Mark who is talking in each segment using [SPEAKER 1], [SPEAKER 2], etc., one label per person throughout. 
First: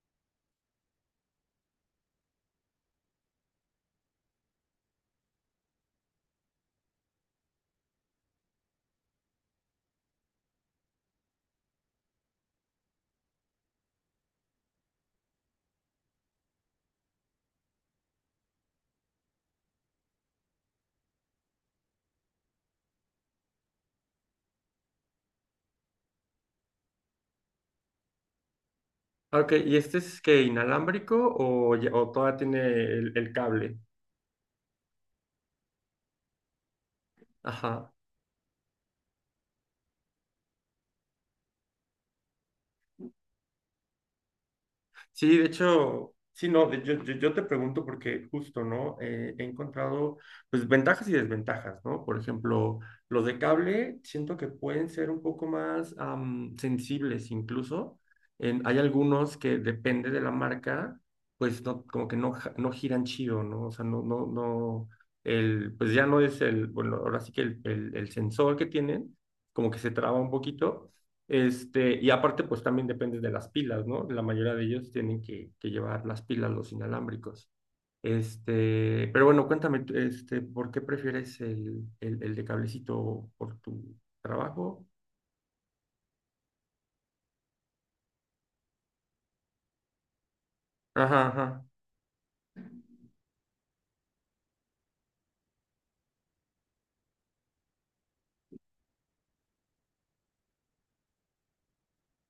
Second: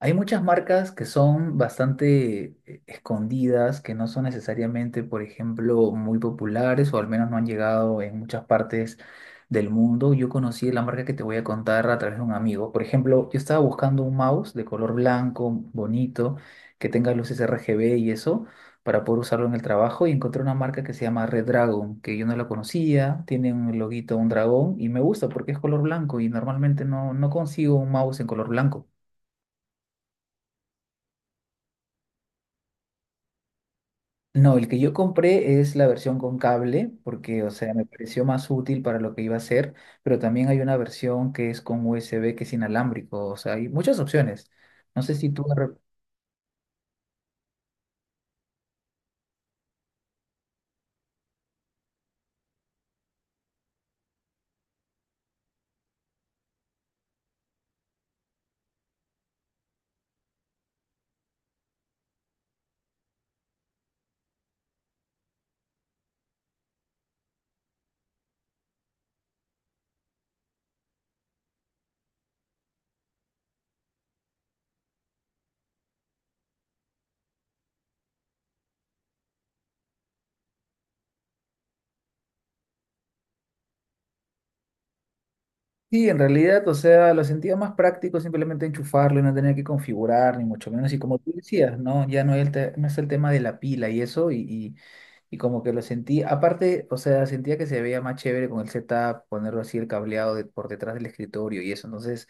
[SPEAKER 1] Hay muchas marcas que son bastante escondidas, que no son necesariamente, por ejemplo, muy populares o al menos no han llegado en muchas partes del mundo. Yo conocí la marca que te voy a contar a través de un amigo. Por ejemplo, yo estaba buscando un mouse de color blanco, bonito, que tenga luces RGB y eso, para poder usarlo en el trabajo y encontré una marca que se llama Red Dragon, que yo no la conocía, tiene un loguito, un dragón y me gusta porque es color blanco y normalmente no consigo un mouse en color blanco.
[SPEAKER 2] Ah, ok, ¿y este es que inalámbrico o, ya- o todavía tiene el cable?
[SPEAKER 1] No, el que yo compré es la versión con cable, porque, o sea, me
[SPEAKER 2] Ajá.
[SPEAKER 1] pareció más útil para lo que iba a hacer, pero también hay una versión que es con USB, que es inalámbrico, o sea, hay muchas opciones. No sé si
[SPEAKER 2] Sí,
[SPEAKER 1] tú...
[SPEAKER 2] de hecho, sí, no, de- yo te pregunto porque justo, ¿no? He encontrado, pues, ventajas y desventajas, ¿no? Por ejemplo, los de cable siento que pueden ser un poco más sensibles incluso. En- hay algunos que depende de la marca, pues, no, como que no, ja- no giran chido, ¿no? O sea, no, el, pues ya no es el, bueno, ahora sí que el sensor que tienen, como que se traba un poquito. Este, y aparte, pues también depende de las pilas, ¿no? La mayoría de ellos tienen que llevar las pilas, los inalámbricos. Este, pero bueno, cuéntame, este, ¿por qué prefieres el de cablecito por tu trabajo?
[SPEAKER 1] Sí, en realidad, o sea, lo sentía más práctico simplemente enchufarlo y no tener que configurar, ni mucho menos. Y como
[SPEAKER 2] Ajá,
[SPEAKER 1] tú
[SPEAKER 2] ajá.
[SPEAKER 1] decías, ¿no? Ya no es no es el tema de la pila y eso, y como que lo sentí, aparte, o sea, sentía que se veía más chévere con el setup, ponerlo así el por detrás del escritorio y eso, entonces...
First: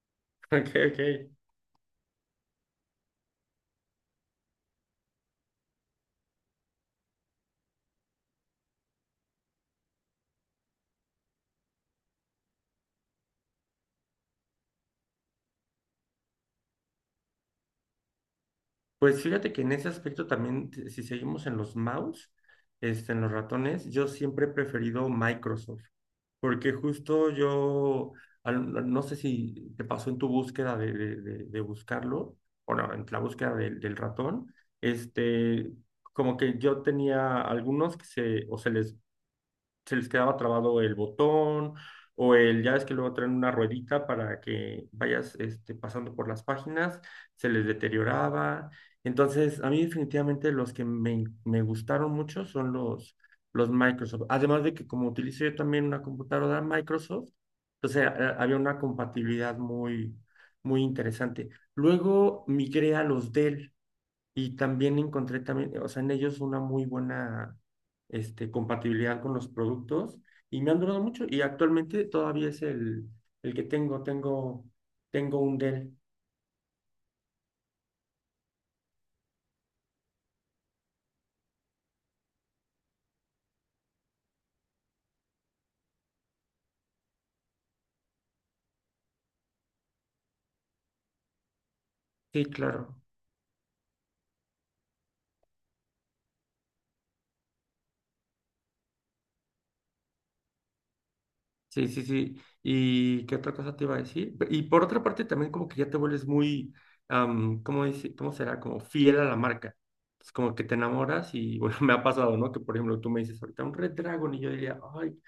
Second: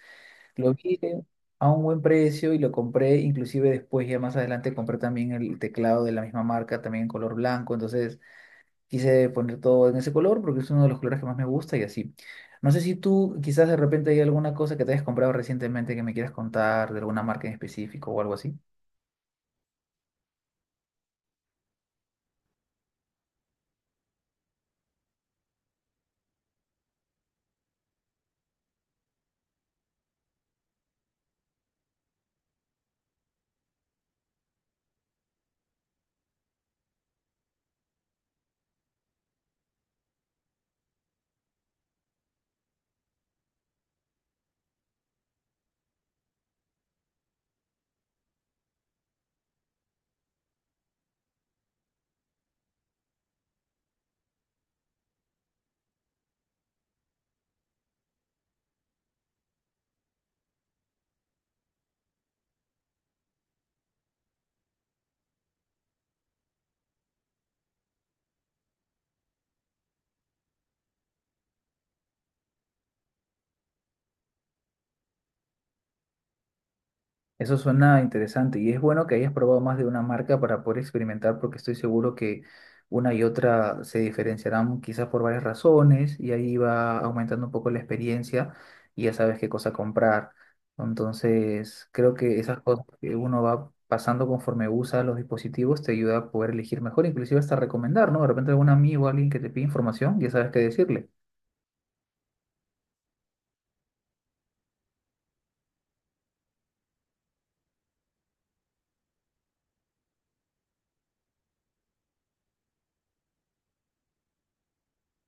[SPEAKER 1] Lo
[SPEAKER 2] Ok,
[SPEAKER 1] vi
[SPEAKER 2] ok.
[SPEAKER 1] de- a un buen precio y lo compré, inclusive después ya más adelante compré también el teclado de la misma marca, también en color blanco, entonces quise poner todo en ese color porque es uno de los colores que más me gusta y así. No sé si tú quizás de repente hay alguna cosa que te hayas comprado recientemente que me quieras contar de alguna marca en específico o algo así.
[SPEAKER 2] Pues fíjate que en ese aspecto también, te- si seguimos en los mouse, este, en los ratones, yo siempre he preferido Microsoft. Porque justo yo, al- no sé si te pasó en tu búsqueda de buscarlo, o no, en la búsqueda del ratón, este, como que yo tenía algunos que se, o se les quedaba trabado el botón o el, ya ves que luego traen una ruedita para que vayas este, pasando por las páginas, se les deterioraba. Entonces, a mí definitivamente los que me gustaron mucho son los Microsoft. Además de que como utilizo yo también una computadora Microsoft, entonces a- había una compatibilidad muy, muy interesante. Luego migré a los Dell. Y también encontré también, o sea, en ellos una muy buena este, compatibilidad con los productos y me han durado mucho y actualmente todavía es el que tengo, tengo un Dell.
[SPEAKER 1] Eso suena interesante y es bueno que hayas probado más de una marca para poder experimentar porque estoy seguro que una y otra se diferenciarán quizás por varias razones y ahí va aumentando un poco la experiencia y ya sabes qué cosa comprar. Entonces, creo que
[SPEAKER 2] Sí,
[SPEAKER 1] esas cosas
[SPEAKER 2] claro.
[SPEAKER 1] que uno va pasando conforme usa los dispositivos te ayuda a poder elegir mejor, inclusive hasta recomendar, ¿no? De repente algún amigo, alguien que te pide información, ya sabes qué decirle.
[SPEAKER 2] Sí, sí, sí. ¿Y qué otra cosa te iba a decir? Pe- y por otra parte también como que ya te vuelves muy, ¿cómo dice, cómo será? Como fiel a la marca. Es como que te enamoras y bueno, me ha pasado, ¿no? Que por ejemplo tú me dices ahorita un Red Dragon y yo diría, ay,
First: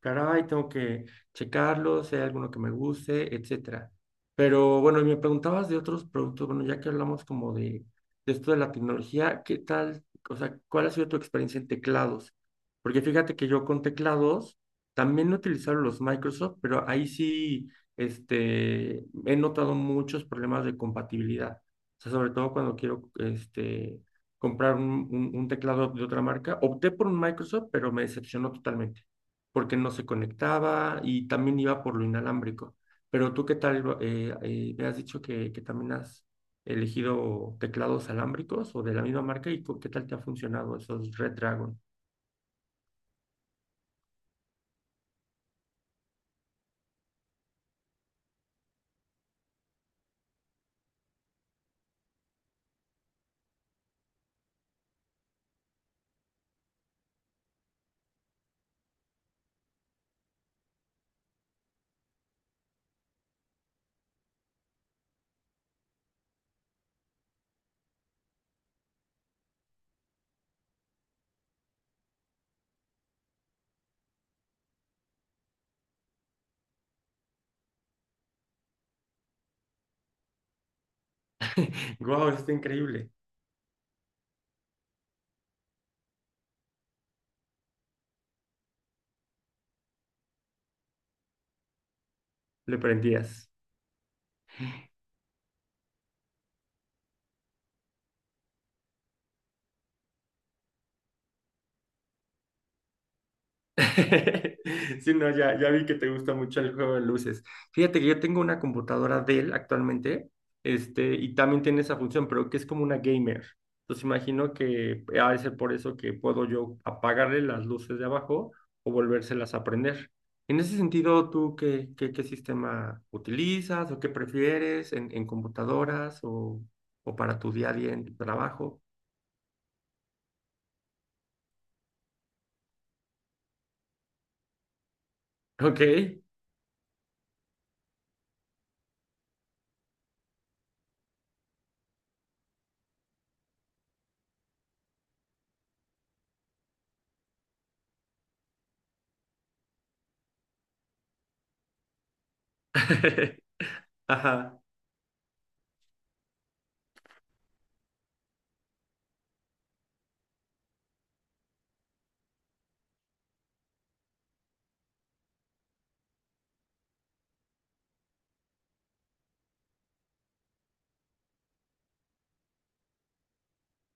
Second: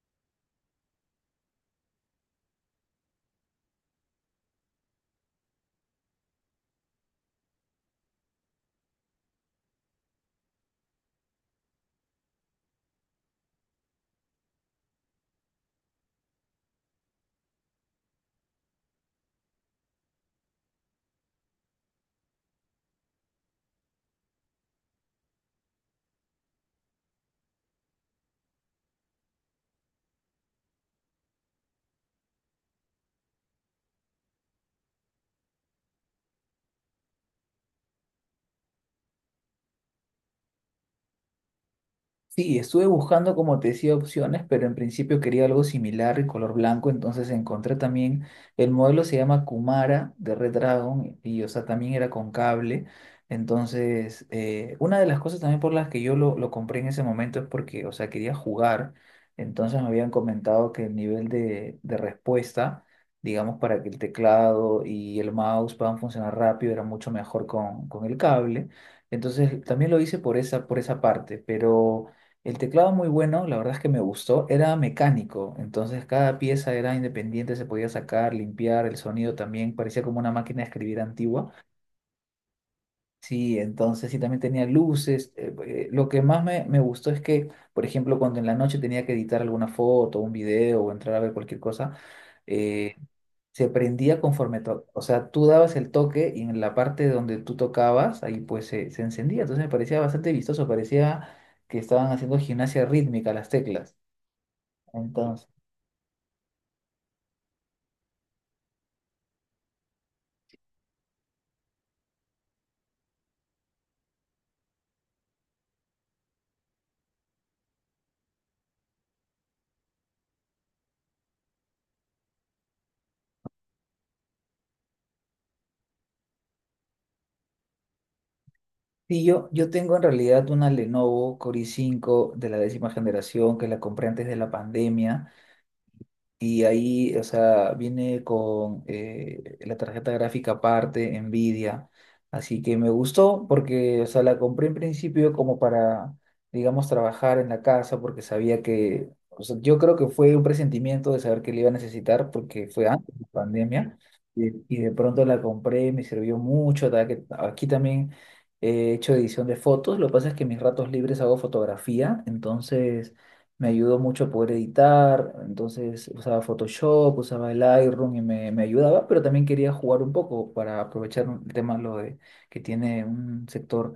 [SPEAKER 2] caray, tengo que checarlo, si hay alguno que me guste, etcétera. Pero bueno, y me preguntabas de otros productos, bueno, ya que hablamos como de esto de la tecnología, ¿qué tal? O sea, ¿cuál ha sido tu experiencia en teclados? Porque fíjate que yo con teclados también he utilizado los Microsoft, pero ahí sí, este, he notado muchos problemas de compatibilidad. O sea, sobre todo cuando quiero, este, comprar un, un teclado de otra marca. Opté por un Microsoft, pero me decepcionó totalmente porque no se conectaba y también iba por lo inalámbrico. Pero tú, ¿qué tal? Me has dicho que también has elegido teclados alámbricos o de la misma marca y cu- ¿qué tal te ha funcionado esos Red Dragon?
[SPEAKER 1] Sí, estuve buscando, como te decía, opciones, pero en principio quería algo similar y color blanco, entonces encontré también, el modelo se llama Kumara de Red Dragon y, o sea, también era con cable. Entonces, una de las cosas también por las que lo compré en ese momento es porque, o sea, quería jugar, entonces me habían comentado que el nivel de respuesta, digamos, para que el teclado y el mouse puedan funcionar rápido, era mucho mejor con el cable. Entonces, también lo hice por esa parte, pero... El teclado muy bueno, la verdad es que me gustó, era mecánico, entonces cada pieza era independiente, se podía sacar, limpiar, el sonido también parecía como una máquina de escribir antigua.
[SPEAKER 2] ¡Guau! Está increíble.
[SPEAKER 1] Sí, entonces sí también tenía luces. Lo que más me gustó es que, por ejemplo, cuando en la noche tenía que editar alguna foto, un video o entrar a ver cualquier cosa,
[SPEAKER 2] Le
[SPEAKER 1] eh,
[SPEAKER 2] prendías.
[SPEAKER 1] se prendía o sea, tú dabas el toque y en la parte donde tú tocabas, ahí pues se encendía, entonces me parecía bastante vistoso, parecía que estaban haciendo gimnasia rítmica las teclas.
[SPEAKER 2] Sí, no,
[SPEAKER 1] Entonces,
[SPEAKER 2] ya, ya vi que te gusta mucho el juego de luces. Fíjate que yo tengo una computadora Dell actualmente, este, y también tiene esa función, pero que es como una gamer. Entonces imagino que ha de ser por eso que puedo yo apagarle las luces de abajo o volvérselas a prender. En ese sentido, ¿tú qué sistema utilizas o qué prefieres en computadoras o para tu día a día en tu trabajo?
[SPEAKER 1] sí, yo tengo en realidad una Lenovo Core i cinco de la décima generación que la compré antes de la pandemia.
[SPEAKER 2] Ok.
[SPEAKER 1] Y ahí, o sea, viene con la tarjeta gráfica aparte, Nvidia. Así que me gustó porque, o sea, la compré en principio como para, digamos, trabajar en la casa porque sabía que, o sea, yo creo que fue un presentimiento de saber que le iba a necesitar porque fue antes de la pandemia.
[SPEAKER 2] Ajá.
[SPEAKER 1] Y de pronto la compré, me sirvió mucho. Da que Aquí también he hecho edición de fotos. Lo que pasa es que en mis ratos libres hago fotografía, entonces me ayudó mucho a poder editar, entonces usaba Photoshop, usaba el Lightroom y me ayudaba, pero también quería jugar un poco para aprovechar el tema lo de, que tiene un sector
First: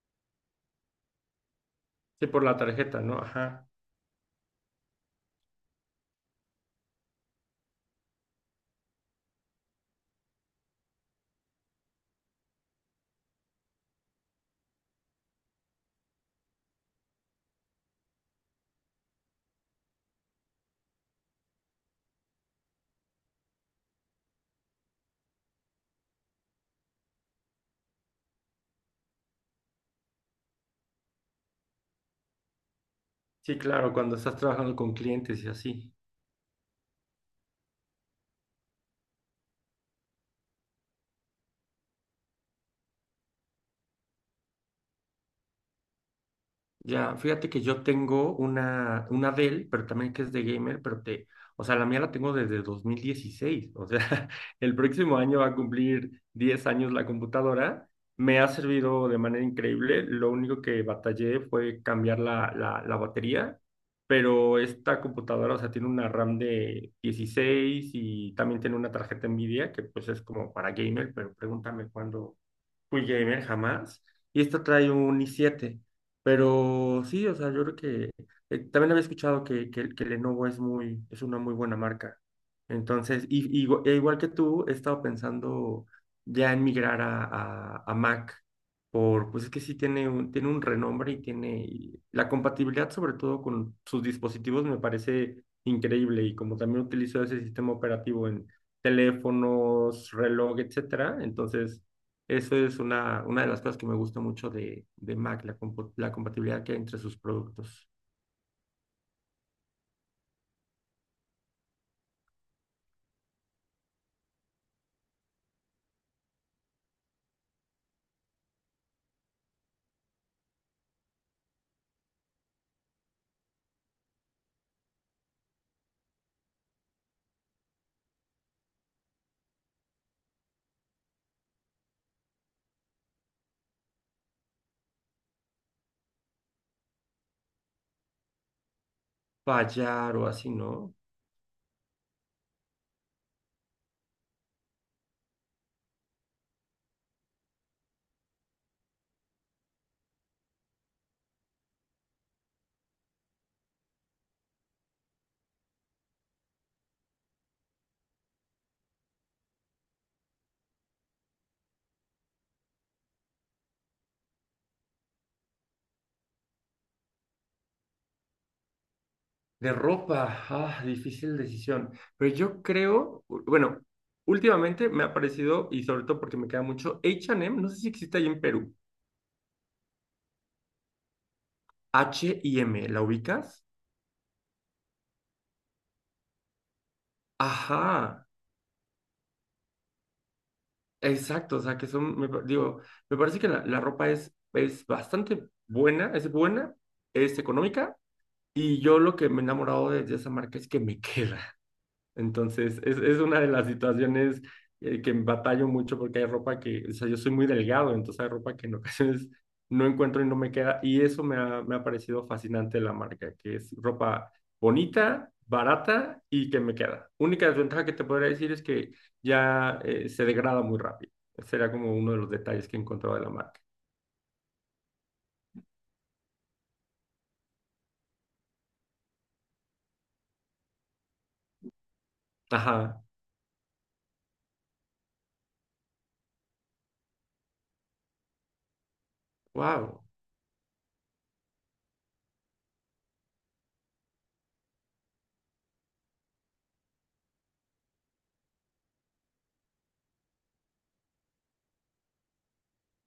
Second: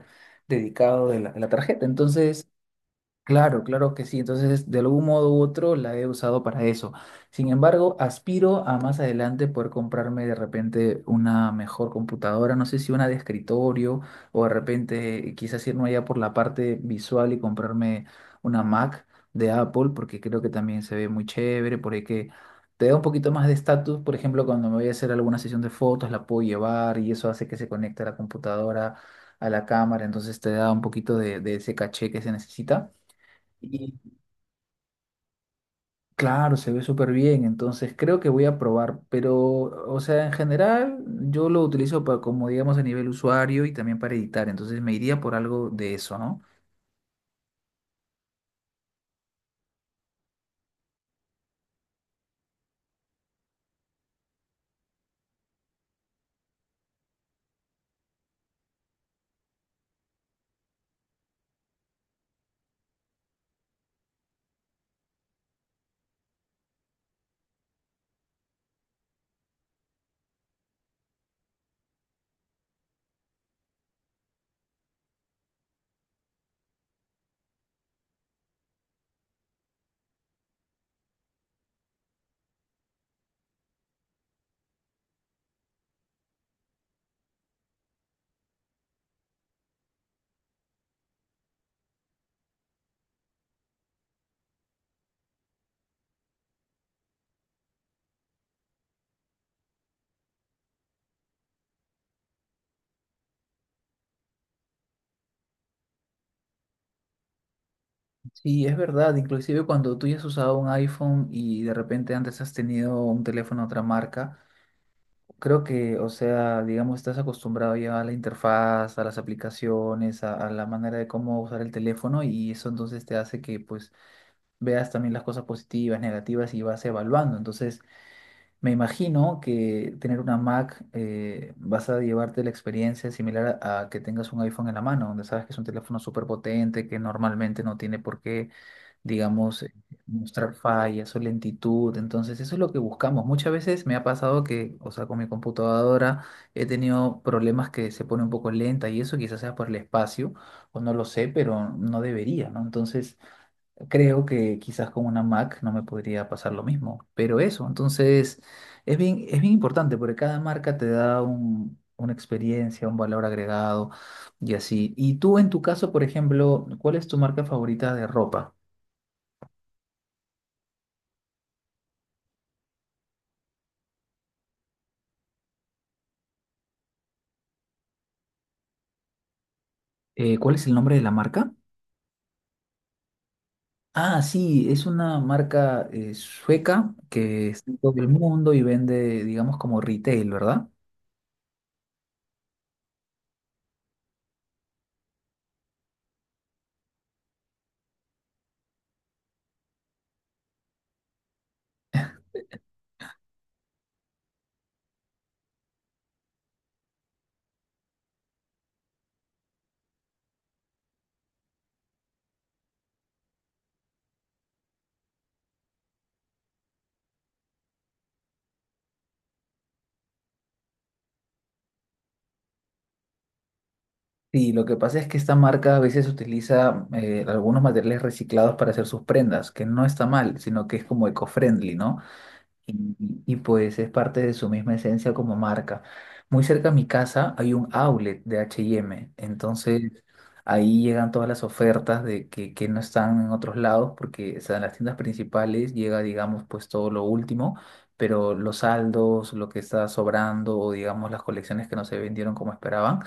[SPEAKER 1] dedicado de de la tarjeta.
[SPEAKER 2] Sí, por
[SPEAKER 1] Entonces
[SPEAKER 2] la tarjeta, ¿no?
[SPEAKER 1] claro,
[SPEAKER 2] Ajá.
[SPEAKER 1] claro que sí. Entonces, de algún modo u otro la he usado para eso. Sin embargo, aspiro a más adelante poder comprarme de repente una mejor computadora, no sé si una de escritorio o de repente quizás irme allá por la parte visual y comprarme una Mac de Apple, porque creo que también se ve muy chévere, por ahí que te da un poquito más de estatus. Por ejemplo, cuando me voy a hacer alguna sesión de fotos, la puedo llevar y eso hace que se conecte a la computadora, a la cámara, entonces te da un poquito de ese caché que se necesita.
[SPEAKER 2] Sí, claro,
[SPEAKER 1] Y
[SPEAKER 2] cuando estás trabajando con clientes y así.
[SPEAKER 1] claro, se ve súper bien, entonces creo que voy a probar, pero, o sea, en general yo lo utilizo para, como digamos, a nivel usuario y también para editar, entonces me iría por algo de eso, ¿no?
[SPEAKER 2] Ya, fíjate que yo tengo una Dell, pero también que es de gamer, pero te, o sea, la mía la tengo desde 2016. O sea, el próximo año va a cumplir 10 años la computadora. Me ha servido de manera increíble. Lo único que batallé fue cambiar la batería, pero esta computadora, o sea, tiene una RAM de 16 y también tiene una tarjeta NVIDIA, que pues es como para gamer, pero pregúntame cuándo fui gamer jamás. Y esta trae un i7. Pero sí, o sea, yo creo que también había escuchado que Lenovo es muy, es una muy buena marca. Entonces, y igu- e igual que tú, he estado pensando ya en migrar a, a Mac. Por, pues es que sí tiene un renombre y tiene y la compatibilidad, sobre todo con sus dispositivos, me parece increíble. Y como también utilizo ese sistema operativo en teléfonos, reloj, etcétera, entonces eso es una de las cosas que me gusta mucho de Mac, la, compo- la compatibilidad que hay entre sus productos.
[SPEAKER 1] Sí, es verdad, inclusive cuando tú ya has usado un iPhone y de repente antes has tenido un teléfono de otra marca, creo que, o sea, digamos, estás acostumbrado ya a la interfaz, a las aplicaciones, a la manera de cómo usar el teléfono y eso entonces te hace que, pues, veas también las cosas positivas, negativas y vas evaluando, entonces... Me imagino que tener una Mac vas a llevarte la experiencia similar a que tengas un iPhone en la mano, donde sabes que es un teléfono súper potente, que normalmente no tiene por qué, digamos,
[SPEAKER 2] Fallar o así,
[SPEAKER 1] mostrar
[SPEAKER 2] ¿no?
[SPEAKER 1] fallas o lentitud. Entonces, eso es lo que buscamos. Muchas veces me ha pasado que, o sea, con mi computadora he tenido problemas que se pone un poco lenta y eso quizás sea por el espacio, o no lo sé, pero no debería, ¿no? Entonces... Creo que quizás con una Mac no me podría pasar lo mismo, pero eso, entonces es bien importante porque cada marca te da un, una experiencia, un valor agregado y así. Y tú en tu caso, por ejemplo, ¿cuál es tu marca favorita de ropa?
[SPEAKER 2] De ropa, ah, difícil decisión. Pero yo creo, u- bueno, últimamente me ha parecido, y sobre todo porque me queda mucho, H&M, no sé si existe ahí en Perú.
[SPEAKER 1] ¿Cuál es el nombre de la marca?
[SPEAKER 2] H y M, ¿la ubicas?
[SPEAKER 1] Ah, sí, es una marca sueca que está en todo el
[SPEAKER 2] Ajá,
[SPEAKER 1] mundo y vende, digamos, como retail, ¿verdad?
[SPEAKER 2] exacto, o sea que son, me pa- digo, me parece que la ropa es bastante buena, es económica. Y yo lo que me he enamorado de esa marca es que me queda. Entonces, es una de las situaciones que batallo mucho porque hay ropa que, o sea, yo soy muy delgado, entonces hay ropa que en ocasiones no encuentro y no me queda. Y eso me ha parecido fascinante de la marca, que es ropa bonita, barata y que me queda. Única desventaja que te podría decir es que ya se degrada muy rápido. Ese era como uno de los detalles que he encontrado de la marca.
[SPEAKER 1] Sí, lo que pasa es que esta marca a veces utiliza algunos materiales reciclados para hacer sus prendas, que no está mal, sino que es como eco-friendly, ¿no?
[SPEAKER 2] Ajá,
[SPEAKER 1] Pues es parte de su misma esencia como marca. Muy cerca a mi casa hay un outlet de H&M, entonces
[SPEAKER 2] wow,
[SPEAKER 1] ahí llegan todas las ofertas de que no están en otros lados, porque o sea, en las tiendas principales llega, digamos, pues todo lo último, pero los saldos, lo que está sobrando o digamos las colecciones que no se vendieron como esperaban.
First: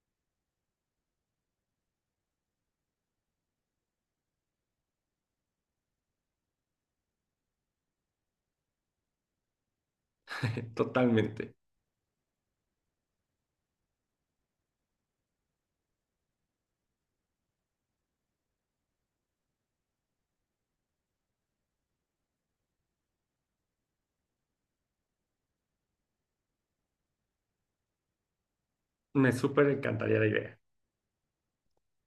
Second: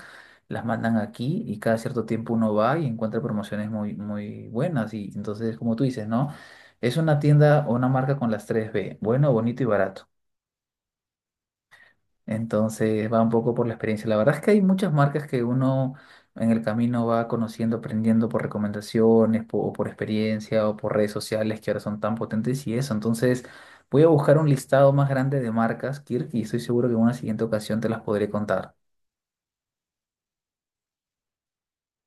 [SPEAKER 1] Las mandan aquí y cada cierto tiempo uno va y encuentra promociones muy, muy buenas y entonces como tú dices, ¿no? Es una tienda o una marca con las tres b: bueno, bonito y barato.
[SPEAKER 2] totalmente.
[SPEAKER 1] Entonces va un poco por la experiencia. La verdad es que hay muchas marcas que uno en el camino va conociendo, aprendiendo por recomendaciones, o por experiencia, o por redes sociales que ahora son tan potentes y eso. Entonces voy a buscar un listado más grande de marcas, Kirk, y estoy seguro que en una siguiente ocasión te las podré contar.
[SPEAKER 2] Me súper encantaría la idea.